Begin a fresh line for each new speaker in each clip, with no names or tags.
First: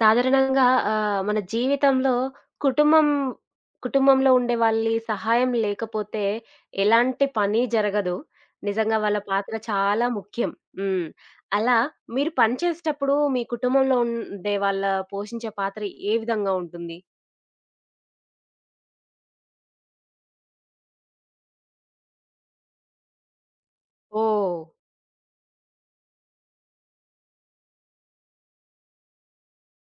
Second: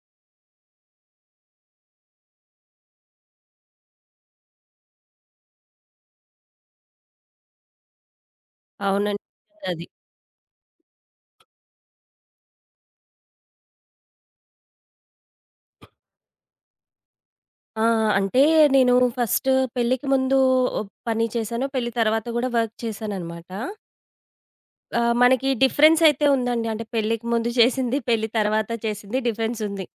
సాధారణంగా మన జీవితంలో కుటుంబం కుటుంబంలో ఉండే వాళ్ళి సహాయం లేకపోతే ఎలాంటి పని జరగదు. నిజంగా వాళ్ళ
అవునండి.
పాత్ర
అది.
చాలా ముఖ్యం. హ్మ్. అలా మీరు పని చేసేటప్పుడు మీ కుటుంబంలో ఉండే వాళ్ళ పోషించే పాత్ర ఏ విధంగా ఉంటుంది?
ఆ! అంటే నేను ఫస్ట్ పెళ్ళికి ముందు పని చేశాను. పెళ్లి తర్వాత కూడా వర్క్ చేశాననమాట.
ఓహ్!
మనకి డిఫరెన్స్ అయితే ఉందండి. అంటే పెళ్ళికి ముందు చేసింది, పెళ్లి తర్వాత చేసింది డిఫరెన్స్ ఉంది.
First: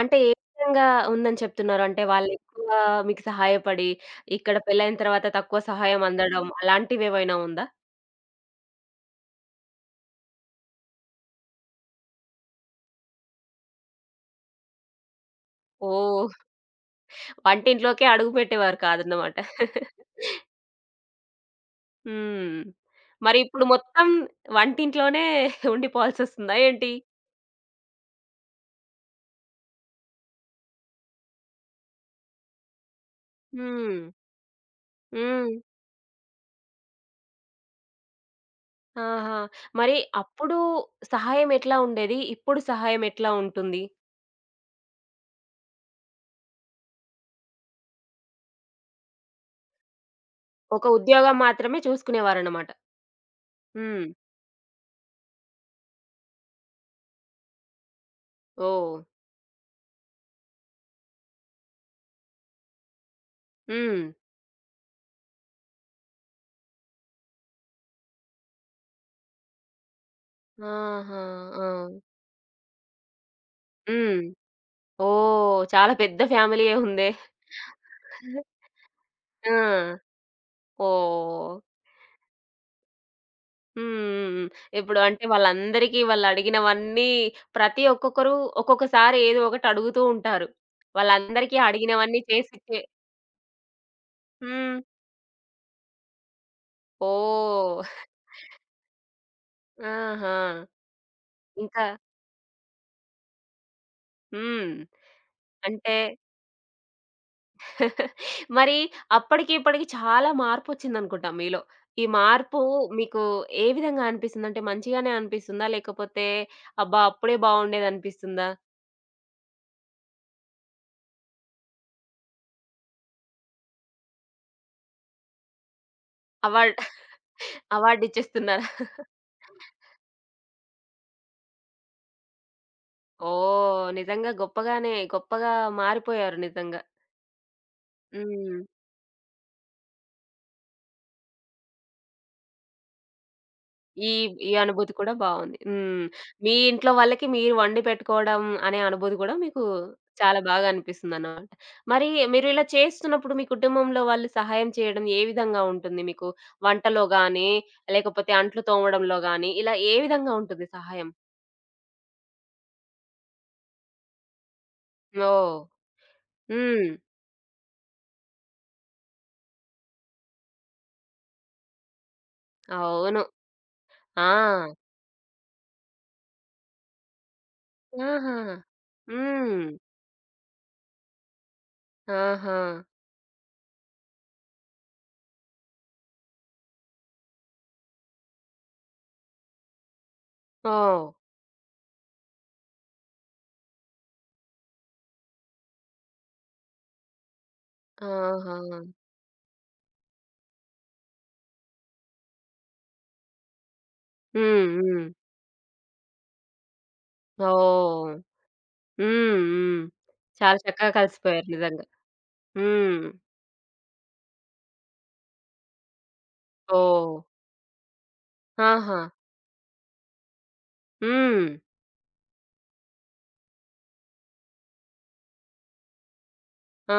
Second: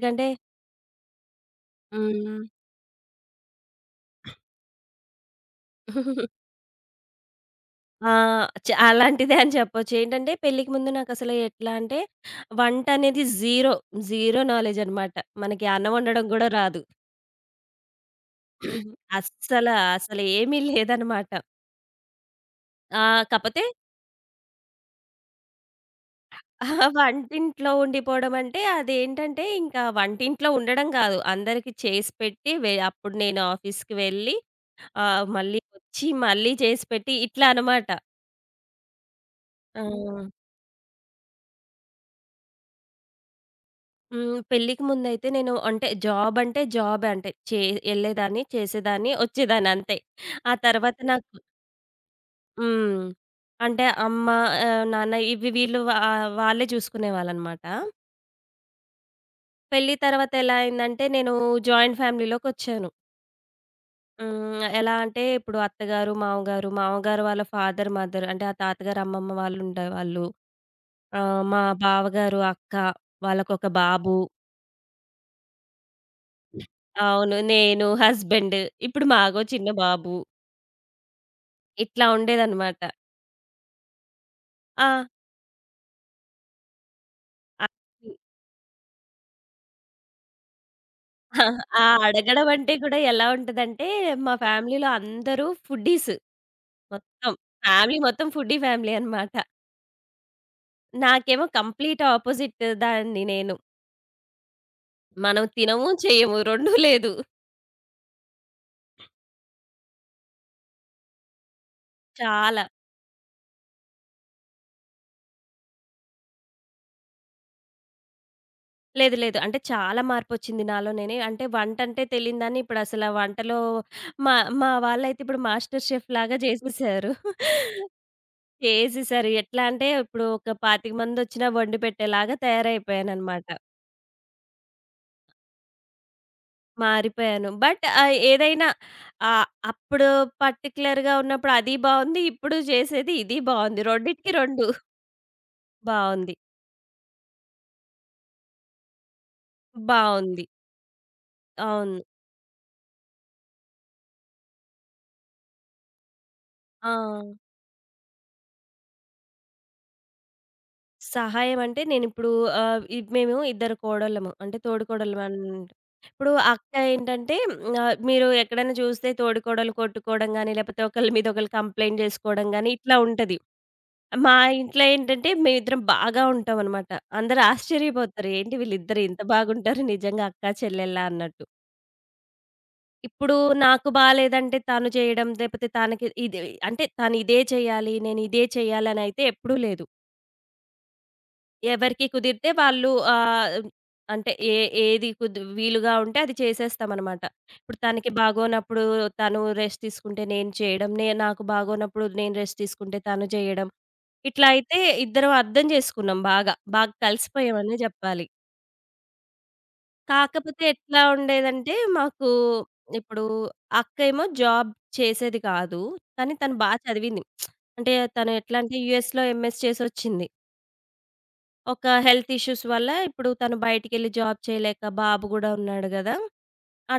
అంటే ఏ విధంగా ఉందని చెప్తున్నారు? అంటే
హ్మ్.
వాళ్ళెక్కువ మీకు సహాయపడి, ఇక్కడ పెళ్ళైన తర్వాత తక్కువ సహాయం అందడం అలాంటివేవైనా ఉందా?
ఆ! చ అలాంటిదే అని చెప్పొచ్చు. ఏంటంటే పెళ్ళికి ముందు నాకసలు ఎట్లా అంటే వంట అనేది జీరో, జీరో నాలెడ్జ్ అనమాట. మనకి అన్నం వండడం
ఓహ్!
కూడా రాదు.
వంటింట్లోకే అడుగు పెట్టేవారు కాదన్నమాట.
అస్సల అసలు ఏమీ లేదనమాట.
హ్మ్.
ఆ!
మరి
కాపోతే
ఇప్పుడు మొత్తం వంటింట్లోనే ఉండిపోవాల్సొస్తుందా ఏంటి?
వంటింట్లో ఉండిపోవడం అంటే అదేంటంటే ఇంకా వంటింట్లో ఉండడం గాదు. అందరికి చేసి పెట్టి అప్పుడు నేను ఆఫీస్‌కి
హ్మ్.
వెళ్ళి
హ్మ్.
మళ్ళీ వచ్చి మళ్ళీ చేసి పెట్టి ఇట్లా అనమాట.
ఆహా!
ఆ!
మరి అప్పుడు సహాయం ఎట్లా ఉండేది? ఇప్పుడు సహాయం ఎట్లా ఉంటుంది?
హ్మ్. పెళ్ళికి ముందైతే నేను అంటే జాబ్ అంటే జాబే అంటే ఎళ్ళేదాన్ని, చేసేదాన్ని, వచ్చేదాన్ని అంతే. ఆ
ఒక
తర్వాత నాకు
ఉద్యోగం మాత్రమే చూసుకునేవారన్నమాట.
హ్మ్. అంటే
హ్మ్.
అమ్మ, నాన్న ఇవి వీళ్ళు వా వాళ్ళే చూసుకునేవాళ్ళనమాట.
ఓహ్!
పెళ్లి తర్వాత ఎలా అయిందంటే నేను జాయింట్ ఫ్యామిలీలోకొచ్చాను.
హ్మ్.
హ్మ్. ఎలా అంటే ఇప్పుడు అత్తగారు, మామగారు వాళ్ళ ఫాదర్, మదర్ అంటే ఆ తాతగారు, అమ్మమ్మ వాళ్ళుండేవాళ్ళు.
ఆహా!
మా
ఆ!
బావగారు, అక్క, వాళ్ళకొక బాబు.
హ్మ్. ఓహ్! చాలా పెద్ద ఫ్యామిలీయే ఉందే.
అవును. నేను, హస్బెండ్. ఇప్పుడు మాకో
ఆ!
చిన్న బాబు.
ఓహ్!
ఇట్లా ఉండేదనమాట.
హ్మ్. హ్మ్. హ్మ్.
ఆ!
ఇప్పుడు అంటే వాళ్ళందరికీ వాళ్ళడిగినవన్నీ ప్రతి
అది.
ఒక్కొక్కరు ఒక్కొక్కసారి ఏదో ఒకటి అడుగుతూ ఉంటారు. వాళ్ళందరికీ
ఆ!
అడిగినవన్నీ
అడగడం అంటే
చేసిచ్చే
కూడా ఎలా ఉంటదంటే మా
హ్మ్.
ఫ్యామిలీలో అందరూ ఫుడ్డీస్ మొత్తం.
ఓహ్!
ఫ్యామిలీ మొత్తం ఫుడ్డీ ఫ్యామిలీ అనమాట.
ఆహా!
నాకేమో
ఇంకా
కంప్లీట్ ఆపోజిట్ దాన్ని నేను.
హ్మ్.
మనం తినము,
అంటే
చేయము. 2 లేదు.
మరి అప్పటికి, ఇప్పటికి చాలా మార్పొచ్చిందనుకుంటా మీలో. ఈ మార్పు
చాలా.
మీకు ఏ విధంగా అనిపిస్తుంది? అంటే మంచిగానే అనిపిస్తుందా? లేకపోతే అబ్బా! అప్పుడే బావుండేదనిపిస్తుందా?
లేదు, లేదు. అంటే చాలా మార్పొచ్చింది నాలోనేనే. అంటే వంటంటే తెలీందాన్ని ఇప్పుడసల వంటలో మా మా వాళ్ళైతే ఇప్పుడు మాస్టర్ షెఫ్‌లాగా
అవార్డ్ అవార్డ్
జేసేసారు. చేసేసారు.
అవార్డు ఇచ్చేస్తున్నారా?
చేసేసారు. ఎట్లా అంటే ఇప్పుడు ఒక 25 మందొచ్చినా వండి పెట్టేలాగా తయారైపోయాననమాట.
ఓహ్! నిజంగా గొప్పగా మారిపోయారు నిజంగా.
మారిపోయాను. బట్
హ్మ్.
ఏదైనా అప్పుడు పర్టిక్యులర్‌గా ఉన్నప్పుడు అది బావుంది. ఇప్పుడు చేసేది ఇది బావుంది.
ఈ
రెండిటికి
ఈ
2
అనుభూతి కూడా బావుంది. హ్మ్.
బావుంది.
మీ ఇంట్లో వాళ్ళకి మీరు వండి పెట్టుకోవడం అనే అనుభూతి కూడా మీకు చాలా
బావుంది.
బాగా అనిపిస్తుందన్నమాట.
అవును.
మరి మీరు ఇలా చేస్తున్నప్పుడు మీ కుటుంబంలో వాళ్ళు సహాయం చేయడం ఏ విధంగా ఉంటుంది మీకు?
ఆ!
వంటలో గాని, లేకపోతే అంట్లు తోమడంలో గాని ఇలా ఏ విధంగా ఉంటుంది సహాయం?
సహాయం అంటే నేనిప్పుడు, ఆహ్, ఇ మేము ఇద్దరు కోడళ్ళము. అంటే తోడికోడళ్ళం.
ఓహ్!
ఇప్పుడు అక్క
హ్మ్.
ఏంటంటే హ్మ్, మీరు ఎక్కడైనా చూస్తే తోడికోడళ్ళు కొట్టుకోవడం గాని, లేపోతే ఒకళ్ళ మీద ఒకళ్ళు కంప్లెయింట్ జేసుకోవడం గాని ఇట్లా
అవును.
ఉంటది.
ఆ!
మా ఇంట్లో ఏంటంటే మేమిద్దరం బాగా ఉంటామనమాట. అందరూ ఆశ్చర్యపోతారు.
ఆహా!
ఏంటి వీళ్ళిద్దరు ఇంత
హ్మ్.
బాగుంటారు నిజంగా అక్కా చెల్లెల్లా అన్నట్టు.
ఆహా!
ఇప్పుడు నాకు బాలేదంటే తను చేయడం, లేపోతే తనకి ఇది, అంటే తను ఇదే చేయాలి, నేను ఇదే చేయాలనైతే ఎప్పుడూ లేదు.
ఓహ్!
ఎవరికి కుదిరితే వాళ్ళు, అంటే ఏది వీలుగా ఉంటే అది చేసేస్తామనమాట. ఇప్పుడు తనకి
ఆహా!
బాగోనప్పుడు తను రెస్ట్ తీసుకుంటే నేను చేయడం, నాకు బాగోనప్పుడు నేను రెస్ట్ తీసుకుంటే తను చేయడం. ఇట్లా
హ్మ్.
అయితే
హ్మ్.
ఇద్దరం అర్థం చేసుకున్నాం బాగా. బాగా కలిసిపోయామనే
ఓహ్!
జెప్పాలి.
హ్మ్. హ్మ్. చాలా
కాకపోతే
చక్కగా
ఎట్లా
కలిసిపోయారు
ఉండేదంటే
నిజంగా.
మాకు
హ్మ్.
ఇప్పుడు అక్కేమో జాబ్ చేసేది కాదు. కానీ తను
ఓహ్!
చదివింది. అంటే తను ఎట్లా అంటే
ఆహా!
యూఎస్‌లో ఎంఎస్ చేసొచ్చింది.
హ్మ్.
ఒక హెల్త్ ఇష్యూస్ వల్ల ఇప్పుడు తను బయటికెళ్ళి జాబ్ చేయలేక, బాబు గూడా ఉన్నాడు గదా!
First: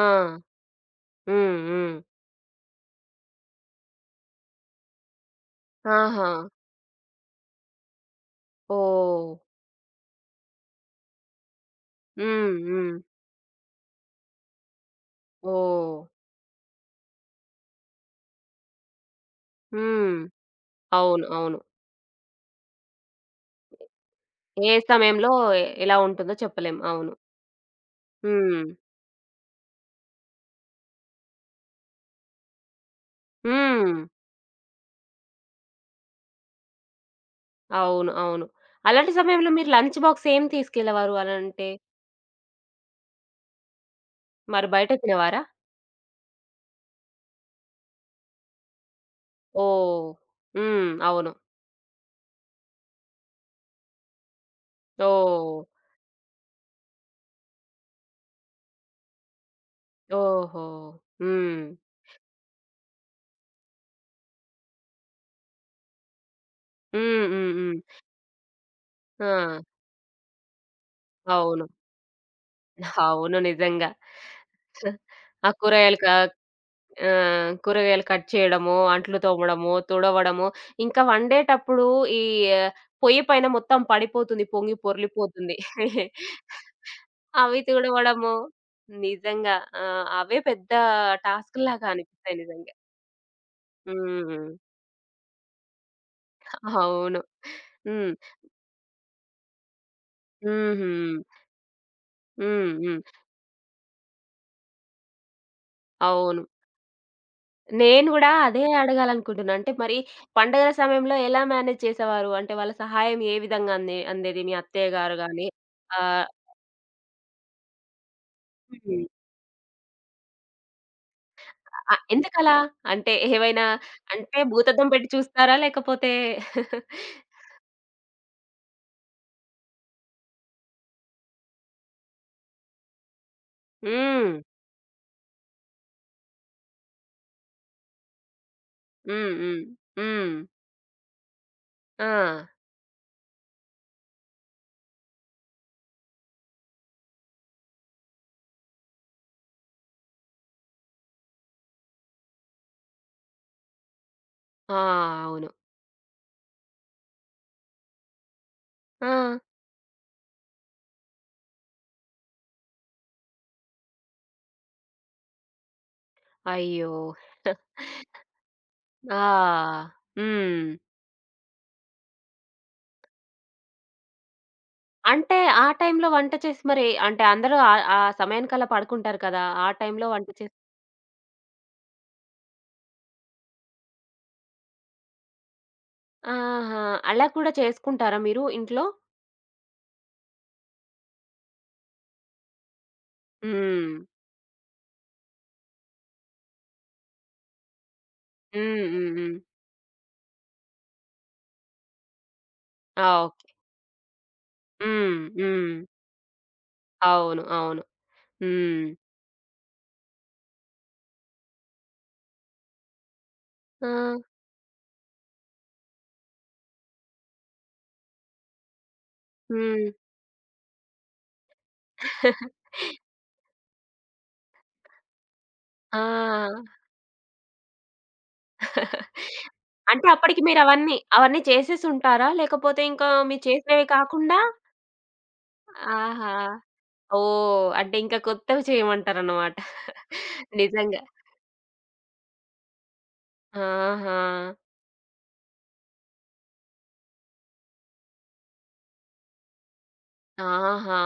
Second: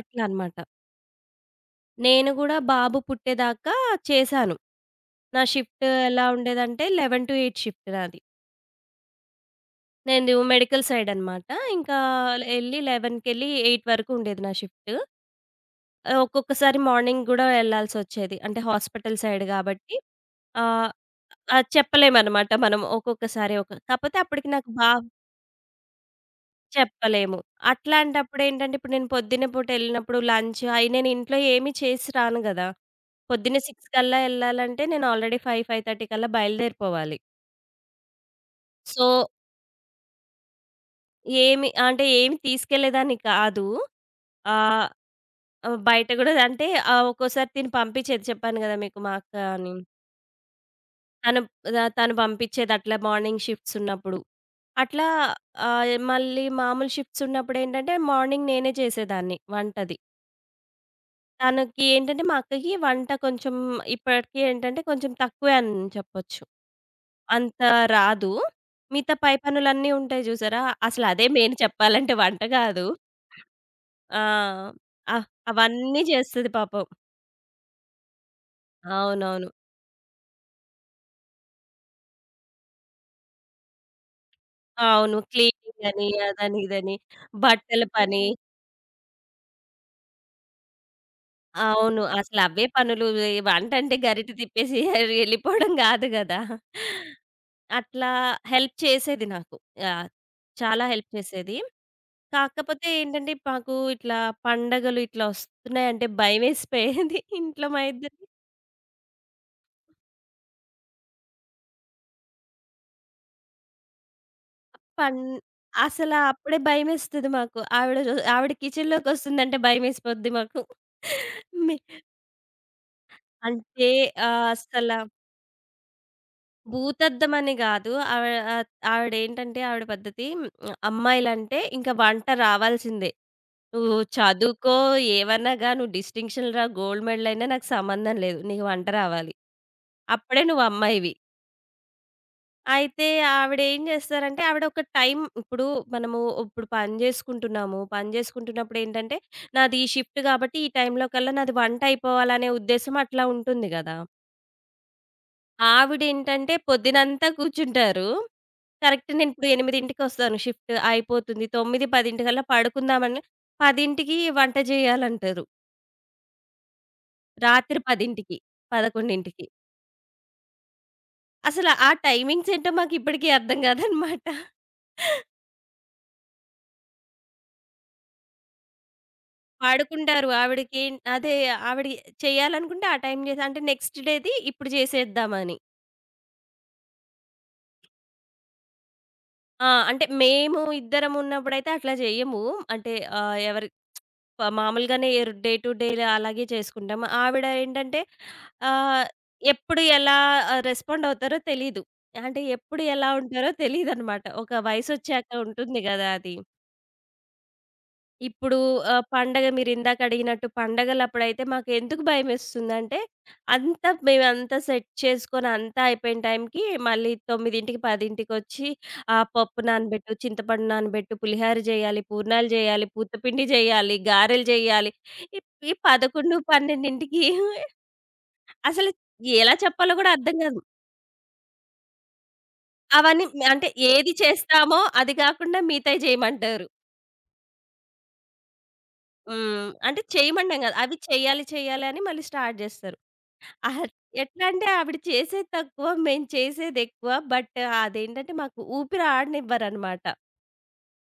అట్లా అనమాట.
హ్మ్. హ్మ్.
నేను గూడా బాబు పుట్టేదాకా చేశాను. నా షిఫ్ట్ ఎలా
ఆహా!
ఉండేదంటే 11-8 షిఫ్ట్ నాది.
ఓహ్!
నేను మెడికల్ సైడ్ అనమాట. ఇంకా
హ్మ్.
ఎళ్లి
హ్మ్.
11కెళ్ళి 8 వరకు ఉండేది నా షిఫ్ట్.
ఓహ్!
ఒక్కొక్కసారి మార్నింగ్ గూడా ఎళ్ళాల్సొచ్చేది. అంటే హాస్పిటల్ సైడ్ గాబట్టి,
హ్మ్.
ఆహ్,
అవును. అవును.
అది చెప్పలేమనమాట. మనం ఒక్కొక్కసారి ఒక కాపోతే అప్పటికి నాకు
ఏ
బా
సమయంలో ఎలా ఉంటుందో చెప్పలేం. అవును.
చెప్పలేము.
హ్మ్.
అట్లాంటప్పుడేంటంటే, ఇప్పుడు నేను పొద్దున్న పూట ఎళ్ళినప్పుడు, లంచ్ అయి నేను ఇంట్లో ఏమి చేసి రాను గదా! పొద్దున్నే 6
హ్మ్.
కల్లా ఎళ్ళాలంటే నేను ఆల్రెడీ 5, 5:30 కల్లా బయలుదేరిపోవాలి.
అవును. అవును.
సో,
అలాంటి సమయంలో మీరు లంచ్ బాక్స్ ఏం తీసుకెళ్ళేవారు
ఏమి
అనంటే?
అంటే ఏమి తీసుకెళ్ళేదాన్ని కాదు.
మరి
ఆహ్,
బయట తినేవారా?
ఆహ్, బయట గూడా అంటే, ఒక్కోసారి తిను పంపించేది చెప్పాను గదా మీకు మా అక్క అని.
ఓహ్! హ్మ్. అవును.
తను, తను పంపించేది అట్లా మార్నింగ్ షిఫ్ట్స్ ఉన్నప్పుడు. అట్లా,
ఓహ్!
మళ్ళీ మామూలు షిఫ్ట్స్ ఉన్నప్పుడేంటంటే మార్నింగ్ నేనే చేసేదాన్ని వంటది.
ఓహో! హ్మ్.
తనకి ఏంటంటే మా అక్కకి వంట కొంచెం, ఇప్పటికి ఏంటంటే కొంచెం తక్కువే అని చెప్పొచ్చు.
హ్మ్. హ్మ్.
అంత
హ్మ్.
రాదు. మిగతా పై
ఆ!
పనులన్నీ ఉంటాయి చూసారా? అసలదే మెయిన్
అవును.
చెప్పాలంటే, వంట కాదు.
అవును. నిజంగా.
ఆ!
ఆ కూరగాయలు
అవన్నీ
క
చేస్తది పాపం.
కూరగాయలు కట్ చేయడము, అంట్లు
అవునవును.
తోమడము, తుడవడము, ఇంకా వండేటప్పుడు ఈ పొయ్యి పైన మొత్తం పడిపోతుంది. పొంగి
అవును.
పొర్లిపోతుంది.
క్లీనింగని, అదని, ఇదని,
అవి
బట్టల పని.
తుడవడము. నిజంగా. ఆ! అవే పెద్ద టాస్క్‌లాగా
అవును.
అనిపిస్తాయి
అసలవే
నిజంగా.
పనులు. ఈ వంటంటే గరిట
హ్మ్.
తిప్పేసి వెళ్ళిపోవడం గాదు గదా!
అవును.
అట్లా
హ్మ్.
హెల్ప్ చేసేది నాకు. యాహ్! చాలా
హుహు.
హెల్ప్ చేసేది.
హ్మ్.
కాకపోతే
హ్మ్.
ఏంటంటే మాకు ఇట్లా పండగలు ఇట్లా ఒస్తున్నాయంటే
అవును.
భయమేసిపోయేది. ఇంట్లో మా
నేను
ఇద్దరికి
గూడా అదే అడగాలనుకుంటున్నా. అంటే మరి పండగల సమయంలో ఎలా మేనేజ్ చేసేవారు? అంటే వాళ్ళ సహాయం ఏ విధంగా అందేది మీ అత్తయ్య గారు
పన్
గాని
అసల
ఆహ్,
అప్పుడే భయమేస్తది మాకు. ఆవిడ
హ్మ్.
కిచెన్‌లోకొస్తుందంటే భయమేసిపోద్ది మాకు. మీ
ఎందుకలా? అంటే ఏవైనా
అంటే,
అంటే భూతద్దం
అసల
పెట్టి చూస్తారా? లేకపోతే
భూతద్దం అని గాదు. ఆహ్, ఆవిడేంటంటే ఆవిడ పద్ధతి మ్, అమ్మాయిలంటే ఇంక వంట రావాల్సిందే. నువ్వు
హ్మ్.
చదువుకో, ఏవన్నా గా, నువ్వు డిస్టింక్షన్‌లు రా, గోల్డ్ మెడల్ అయినా నాకు సంబంధం లేదు. నీకు వంట రావాలి.
హ్మ్. హ్మ్. హ్మ్.
అప్పుడే నువ్వు అమ్మాయివి.
ఆ!
అయితే ఆవిడేం జేస్తారంటే ఆవిడ ఒక టైం, ఇప్పుడు ఇప్పుడు పని జేసుకుంటున్నాము. పని జేసుకుంటున్నప్పుడేంటంటే నాది ఈ షిఫ్ట్ గాబట్టి ఈ టైంలో కల్లా నాది వంట అయిపోవాలనే ఉద్దేశ్యం అట్లా ఉంటుంది గదా!
ఆ! అవును.
ఆవిడేంటంటే పొద్దునంతా కూర్చుంటారు. కరెక్ట్,
ఆ!
నేనిప్పుడు 8కి షిఫ్ట్ అయిపోతుంది. 9, 10 పడుకుందామని 10కి వంట జేయాలంటారు.
అయ్యో!
రాత్రి 10కి, 11కి.
ఆ! హ్మ్.
అసల ఆ టైమింగ్స్ ఏంటో మాకిప్పటికి అర్థం గాదనమాట.
అంటే ఆ టైంలో వంట చేసి మరి అంటే అందరూ ఆ ఆ సమయానికలా పడుకుంటారు కదా! ఆ టైంలో
పడుకుంటారు.
వంట చేసి
ఆవిడకి, అదే, ఆవిడ చేయాలనుకుంటే ఆ టైం చేసి, అంటే నెక్స్ట్ డేది ఇప్పుడు చేసేద్దామని.
ఆహా! అలా కూడా చేసుకుంటారా మీరు ఇంట్లో?
ఆ! అంటే మేము ఇద్దరం ఉన్నప్పుడైతే అట్లా జేయము. అంటే, ఆహ్, ఎవరి
హ్మ్.
ప మామూలుగానే, డే టు డే అలాగే చేసుకుంటాం. ఆవిడ ఏంటంటే,
హ్మ్.
ఆహ్,
హ్మ్. హ్మ్.
ఎప్పుడు ఎలా రెస్పాండ్ అవుతారో తెలీదు. అంటే ఎప్పుడు
ఆ!
ఎలా
ఓకే.
ఉంటారో తెలీదనమాట. ఒక
హ్మ్.
వయసొచ్చాక
హ్మ్.
ఉంటుంది గదా అది.
అవును. అవును.
ఇప్పుడు,
హ్మ్.
పండగ మీరిందాక అడిగినట్టు పండగలప్పుడైతే మాకెందుకు భయమేస్తుందంటే,
ఆ!
మేమంతా సెట్ చేసుకొని అంతా అయిపోయిన టైంకి మళ్ళీ 9:00, 10:00కొచ్చి, పప్పు
హ్మ్.
నానబెట్టు, చింతపండు నానబెట్టు, పులిహార చేయాలి, పూర్ణాలు చేయాలి, పూతపిండి చేయాలి, గారెలు చేయాలి. ఈ ఈ 11,
ఆ!
12కి అసలు ఎలా చెప్పాలో
అంటే
కూడా అర్థం
అప్పటికి
కాదు.
అవన్నీ చేసేసుంటారా? లేకపోతే ఇంకా
అవన్నీ
మీరు
అంటే
చేసినవి
ఏది
కాకుండా
చేస్తామో అది కాకుండా మిగతాయి
ఆహా!
చేయమంటారు.
ఓహ్! అంటే ఇంకా కొత్తవి చేయమంటారన్నమాట.
హ్మ్. అంటే చేయమనడం కాదు. అవి
నిజంగా.
చేయాలి, చేయాలి అని మళ్ళీ స్టార్ట్ చేస్తారు. అహా!
ఆహా!
ఎట్లా అంటే ఆవిడ చేసేది తక్కువ, మేము చేసేదెక్కువ. బట్ అదేంటంటే మాకు ఊపిరి ఆడనివ్వరనమాట.
ఆహా!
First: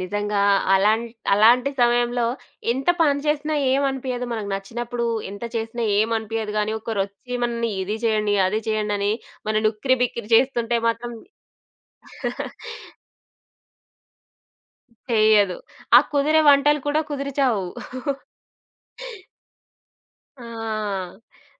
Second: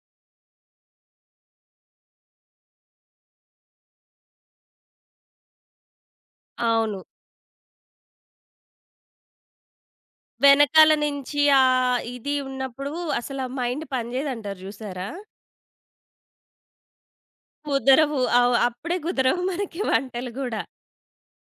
నిజంగా అలాం అలాంటి సమయంలో ఎంత పని చేసినా ఏమనిపియదు. మనకు నచ్చినప్పుడు ఎంత చేసినా ఏమనిపియదు గానీ,
అవును.
ఒకరొచ్చి మనల్ని ఇది చేయండి, అది చేయండి అని మనల్ని ఉక్కిరి బిక్కిరి చేస్తుంటే
వెనకాల
మాత్రం
నుంచి, ఇది ఉన్నప్పుడు అసల మైండ్ పని చేయదంటారు చూసారా?
చెయ్యదు. ఆ కుదిరే వంటలు కూడా కుదిరి చావు.
కుదరవు. అప్పుడే కుదరవు మనకి వంటలు గూడా.
ఆ!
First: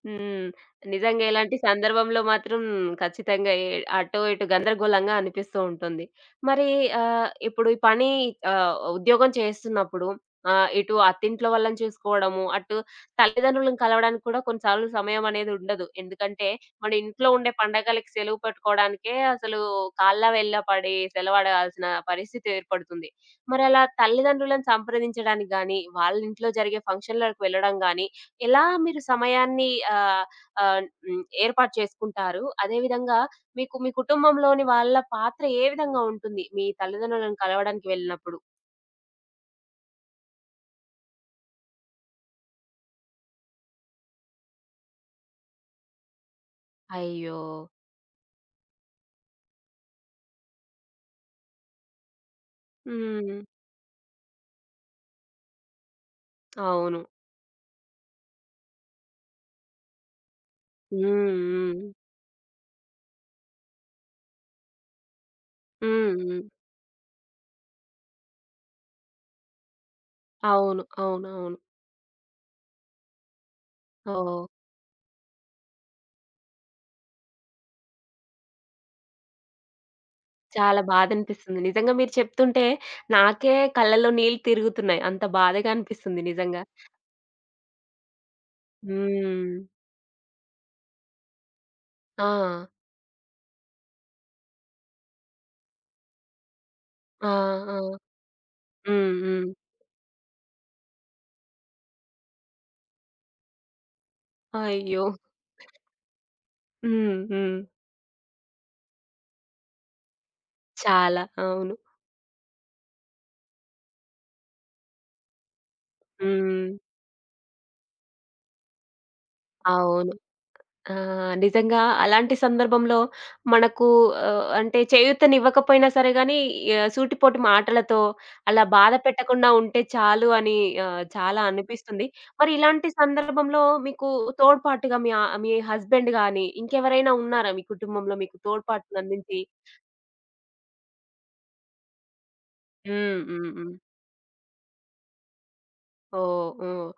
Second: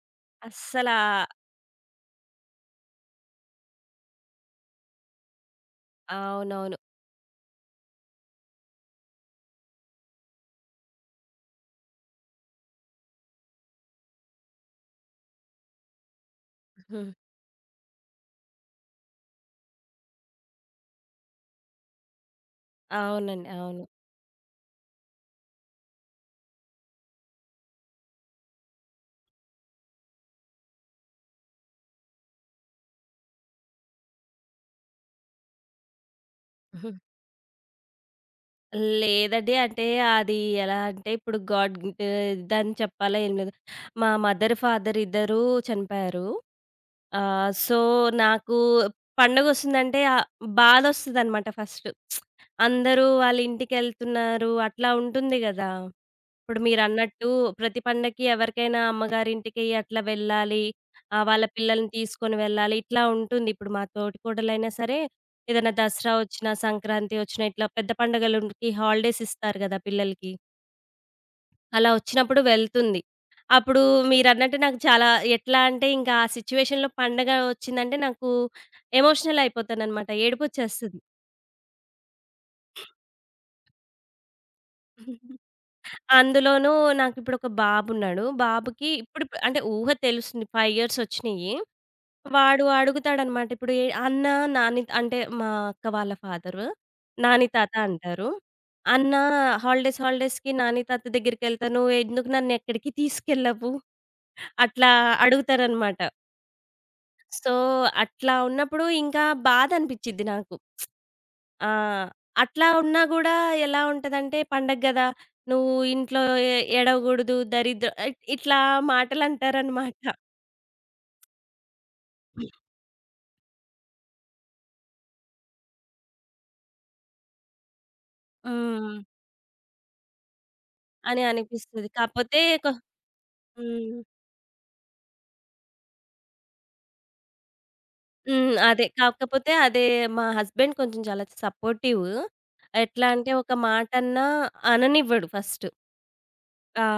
హ్మ్.
అస్సలా.
నిజంగా ఇలాంటి సందర్భంలో మాత్రం ఖచ్చితంగా అటో ఇటో గందరగోళంగా అనిపిస్తూ ఉంటుంది. మరి
అవునవును.
ఇప్పుడు ఈ పని ఉద్యోగం చేస్తున్నప్పుడు ఇటు అత్తింట్లో వాళ్ళని చూసుకోవడము, అటు తల్లిదండ్రులను కలవడానికి కూడా కొన్నిసార్లు సమయం అనేది ఉండదు. ఎందుకంటే మన
హ్మ్.
ఇంట్లో ఉండే పండగలకి సెలవు పెట్టుకోవడానికే అసలు కాల్లా వేళ్ళ పడి సెలవడాల్సిన పరిస్థితి ఏర్పడుతుంది.
అవునండి.
మరి అలా
అవును.
తల్లిదండ్రులను సంప్రదించడానికి గాని, వాళ్ళ ఇంట్లో జరిగే ఫంక్షన్‌లకు వెళ్ళడం గాని, ఎలా మీరు సమయాన్ని ఆహ్, ఆహ్, ఏర్పాటు చేసుకుంటారు? అదేవిధంగా మీకు మీ కుటుంబంలోని వాళ్ళ పాత్ర ఏ విధంగా ఉంటుంది? మీ
హ్మ్.
తల్లిదండ్రులను కలవడానికి వెళ్ళినప్పుడు?
లేదండి. అంటే అది ఎలా అంటే ఇప్పుడు గాడ్ గిఫ్ట్ ఇదని చెప్పాలా, ఏం లేదు. మా మదర్, ఫాదర్ ఇద్దరూ చనిపోయారు. ఆ!
అయ్యో!
సో, నాకు పండగొస్తుందంటే బాధొస్తదనమాట ఫస్ట్. అందరూ
హ్మ్.
వాళ్ళింటికెళ్తున్నారు అట్లా ఉంటుంది గదా! ఇప్పుడు
అవును.
మీరన్నట్టు ప్రతి పండక్కి ఎవరికైనా అమ్మగారింటికి అట్లా వెళ్ళాలి.
హ్మ్.
వాళ్ళ
హ్మ్.
పిల్లల్ని తీసుకొని వెళ్ళాలి. ఇట్లా ఉంటుంది. ఇప్పుడు మా తోటి కోడలైనా సరే, ఏదైనా దసరా
హ్మ్. హ్మ్.
ఒచ్చినా, సంక్రాంతి ఒచ్చినా ఇట్లా పెద్ద పండగలుంటికి హాలిడేస్ ఇస్తారు గదా పిల్లలకి.
అవును. అవునవును.
అలా వచ్చినప్పుడు వెళ్తుంది. అప్పుడు
ఓహ్!
మీరన్నట్టు నాకు చాలా, ఎట్లా అంటే, ఇంకా ఆ సిట్యుయేషన్‌లో పండగ వచ్చిందంటే నాకు ఎమోషనల్ అయిపోతాననమాట.
చాలా
ఏడుపొచ్చేస్తది.
బాధనిపిస్తుంది. నిజంగా మీరు చెప్తుంటే నాకే కళ్ళల్లో నీళ్ళు తిరుగుతున్నాయి. అంత బాధగా అనిపిస్తుంది నిజంగా.
అందులోనూ నాకిప్పుడు ఒక బాబున్నాడు. బాబుకి ఇప్పుడిప్పుడు
హ్మ్.
అంటే ఊహ తెలుస్తుంది. 5 ఇయర్స్ వచ్చినియి.
ఆ!
వాడు అడుగుతాడనమాట. ఇప్పుడు అన్న, నాని అంటే మా అక్క వాళ్ళ ఫాదరు.
ఆ!
నాని తాత
ఆ!
అంటారు. "అన్న,
హ్మ్. హ్మ్.
హాలిడేస్‌కి నాని తాత దగ్గరికెళ్తాను. ఎందుకు నన్ను ఎక్కడికి తీసుకెళ్ళవు?" అట్లా
అయ్యో!
అడుగుతారనమాట.
హ్మ్.
సో,
హ్మ్.
అట్లా ఉన్నప్పుడు ఇంకా బాధనిపిచ్చిద్ది నాకు.
చాలా.
ఆ!
అవును.
అట్లా ఉన్నా గూడా ఎలా ఉంటదంటే, "పండగ గదా! నువ్వు ఇంట్లో ఎ
హ్మ్.
ఏడవగూడదు, దరిద్ర", ఇట్లా మాటలంటారనమాట.
అవును. ఆ! నిజంగా అలాంటి సందర్భంలో మనకు అంటే చేయూతనివ్వకపోయినా సరే గానీ, సూటిపోటి మాటలతో అలా బాధ
హ్మ్.
పెట్టకుండా ఉంటే చాలు అని
అని
చాలా
అనిపిస్తది.
అనిపిస్తుంది.
కాపోతే
మరి
కొ
ఇలాంటి సందర్భంలో
హ్మ్.
మీకు తోడ్పాటుగా మీ మీ హస్బెండ్ గాని, ఇంకెవరైనా ఉన్నారా మీ కుటుంబంలో మీకు
హ్మ్. అదే.
తోడ్పాటునందించి?
కాకపోతే అదే మా హస్బెండ్ కొంచెం చాలా సపోర్టివ్. ఎట్లా
హ్మ్.
అంటే, ఒక
హ్మ్. హ్మ్.
మాటన్నా అననివ్వడు ఫస్ట్.
ఓహ్!
ఆ!
హ్మ్.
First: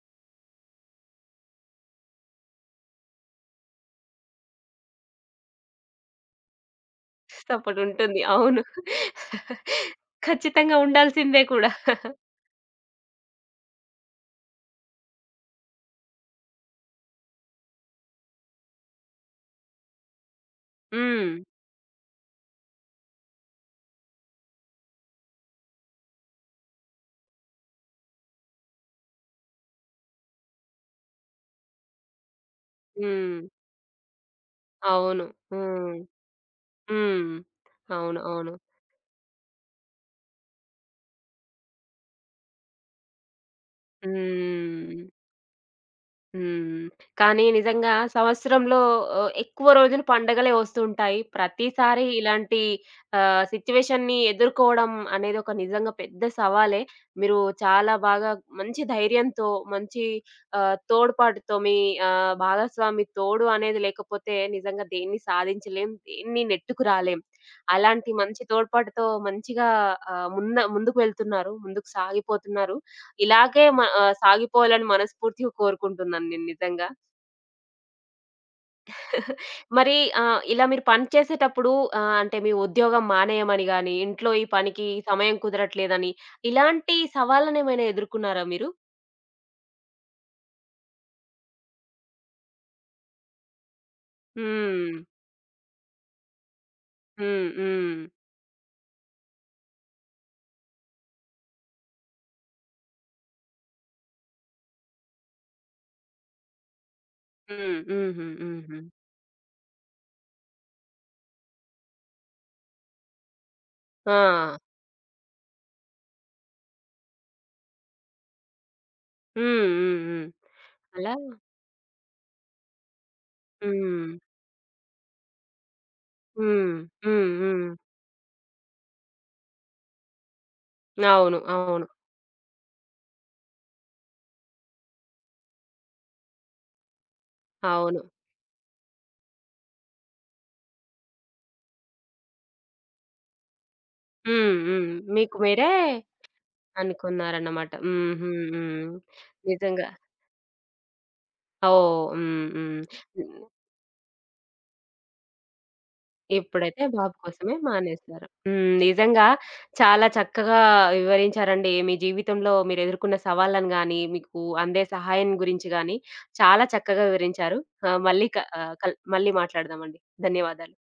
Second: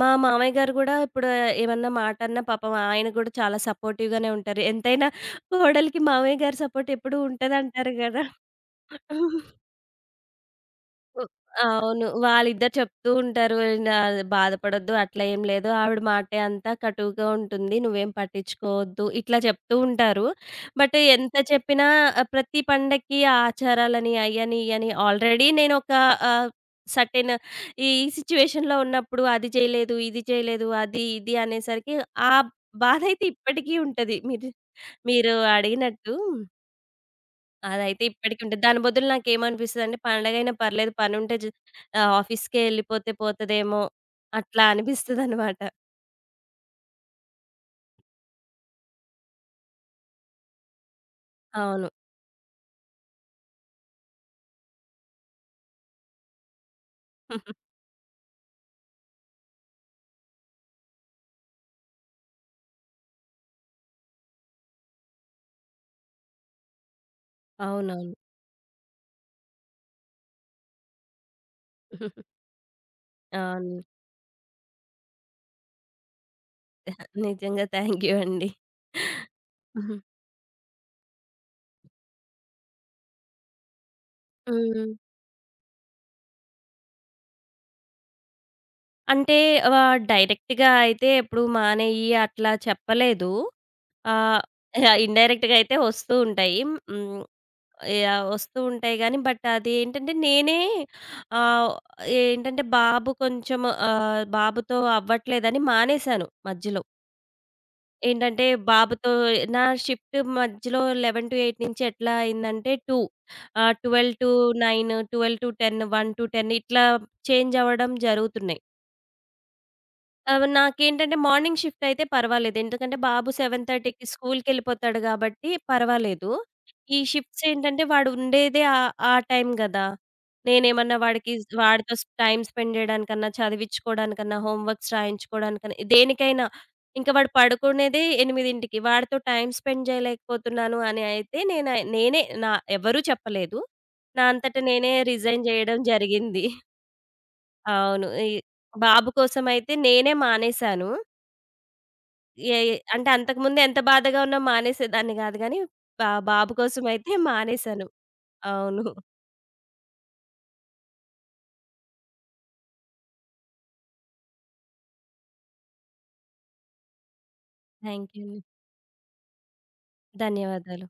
మా మామయ్య గారు గూడా ఇప్పుడు ఏమన్నా మాటన్నా పాపం, ఆయన గూడా చాలా సపోర్టివ్‌గానే ఉంటారు. ఎంతైనా కోడలికి మామయ్య గారి సపోర్ట్ ఎప్పుడూ
సపోర్ట్
ఉంటదంటారు
ఉంటుంది.
గదా!
అవును. ఖచ్చితంగా
ఉ
ఉండాల్సిందే కూడా.
అవును. వాళ్ళిద్దరు చెప్తూ ఉంటారు. నా బాధపడొద్దు, అట్లా ఏం లేదు. ఆవిడ మాటే అంతా కటువుగా ఉంటుంది. నువ్వేం పట్టించుకోవద్దు. ఇట్లా చెప్తూ ఉంటారు. బట్
హ్మ్.
ఎంత చెప్పినా, ప్రతి పండక్కి ఆ ఆచారాలని అయ్యని, ఇయ్యని, ఆల్రెడీ నేనొక, ఆహ్, సర్టెన్ ఈ సిట్యుయేషన్‌లో ఉన్నప్పుడు అది చేయలేదు, ఇది చేయలేదు, అది, ఇది అనేసరికి ఆ బాధైతే
హ్మ్.
ఇప్పటికీ ఉంటది. మీరు
అవును.
మీరు
హ్మ్.
అడిగినట్టు
హ్మ్.
అదైతే
అవును. అవును.
ఇప్పటికుంటది. దాని బదులు నాకేమనిపిస్తదంటే పండగైనా పర్లేదు పనుంటే, ఆఫీస్‌కే ఎళ్ళిపోతే పోతదేమో అట్లా
హ్మ్.
అనిపిస్తదనమాట.
హ్మ్. కానీ నిజంగా సంవత్సరంలో ఎక్కువ రోజులు పండగలే వస్తుంటాయి.
అవును.
ప్రతిసారి ఇలాంటి సిట్యుయేషన్‌ని ఎదుర్కోవడం అనేది ఒక నిజంగా పెద్ద సవాలే. మీరు చాలా బాగా మంచి ధైర్యంతో, మంచి తోడ్పాటుతో మీ భాగస్వామి తోడు అనేది లేకపోతే నిజంగా దేన్ని సాధించలేం. దేన్ని నెట్టుకు రాలేం. అలాంటి
అవునవును.
మంచి తోడ్పాటుతో మంచిగా ముందుకు వెళ్తున్నారు. ముందుకు సాగిపోతున్నారు. ఇలాగే
అవును.
సాగిపోవాలని మనస్ఫూర్తిగా కోరుకుంటున్నాను నేను నిజంగా.
నిజంగా థ్యాంక్ యూ అండి.
మరి ఇలా మీరు పని చేసేటప్పుడు అంటే మీ ఉద్యోగం మానేయమని గాని, ఇంట్లో ఈ
హ్మ్.
పనికి సమయం కుదరట్లేదని ఇలాంటి సవాళ్ళనేమైనా ఎదుర్కున్నారా మీరు?
అంటే, డైరెక్ట్‌గా అయితే ఎప్పుడు మానేయి అట్లా చెప్పలేదు. ఆహ్,
హ్మ్.
యాహ్! ఇండైరెక్ట్‌గా అయితే వస్తూ ఉంటాయి. హ్మ్.
హ్మ్. హ్మ్.
యాహ్! వస్తూ ఉంటాయి గానీ, బట్ అదేంటంటే నేనే, ఆహ్, ఏంటంటే బాబు కొంచెం, బాబుతో అవ్వట్లేదని మానేశాను మధ్యలో.
హ్మ్. హుహు.
ఏంటంటే
హుహు.
బాబుతో, నా షిఫ్ట్ మధ్యలో 11-8 నుంచి ఎట్లా అయిందంటే 2,
ఆ!
12-9, 12-10, 1-10 ఇట్లా చేంజ్ అవ్వడం జరుగుతున్నాయి.
హ్మ్. హ్మ్. హ్మ్. అలా
నాకేంటంటే మార్నింగ్ షిఫ్ట్ అయితే పర్వాలేదు. ఎందుకంటే బాబు 7:30కి
హ్మ్.
స్కూల్‌కెళ్ళిపోతాడు కాబట్టి పర్వాలేదు.
హ్మ్.
ఈ
హ్మ్.
షిఫ్ట్స్
హ్మ్.
ఏంటంటే వాడు ఉండేదే, ఆ టైం గదా! నేనేమన్నా వాడికి
అవును. అవును.
వాడితో టైమ్ స్పెండ్ జేయడానికన్నా, చదివించుకోవడానికన్నా, హోంవర్క్స్ రాయించుకోవడానికన్నా, దేనికైనా, ఇంకా వాడు
అవును.
పడుకునేదే 8కి, వాడితో టైమ్ స్పెండ్ జేయలేకపోతున్నాను అని అయితే, నేనే ఎవరు చెప్పలేదు. నా
హ్మ్.
అంతట
హ్మ్.
నేనే
మీకు
రిజైన్
మీరే
జేయడం జరిగింది.
అనుకున్నారన్నమాట.
అవును. ఈ
హుహు. హ్మ్.
బాబు కోసమయితే
నిజంగా.
నేనే మానేశాను.
ఓహ్! హ్మ్.
ఏ ఏ
హ్మ్.
అంటే
హ్మ్.
అంతకుముందు ఎంత బాధగా ఉన్నా మానేసేదాన్ని గాదు గానీ, బాబు
ఇప్పుడైతే
కోసమయితే
బాబు కోసమే
మానేశాను.
మానేశారు. హ్మ్.
అవును.
నిజంగా చాలా చక్కగా వివరించారండి. మీ జీవితంలో మీరు ఎదుర్కొన్న సవాళ్ళను గాని, మీకు అందే సహాయం గురించి గాని చాలా చక్కగా వివరించారు.
థాంక్యూ
మళ్ళీ
అండి.
కల్ మళ్ళీ మాట్లాడదామండి. ధన్యవాదాలు.
ధన్యవాదాలు.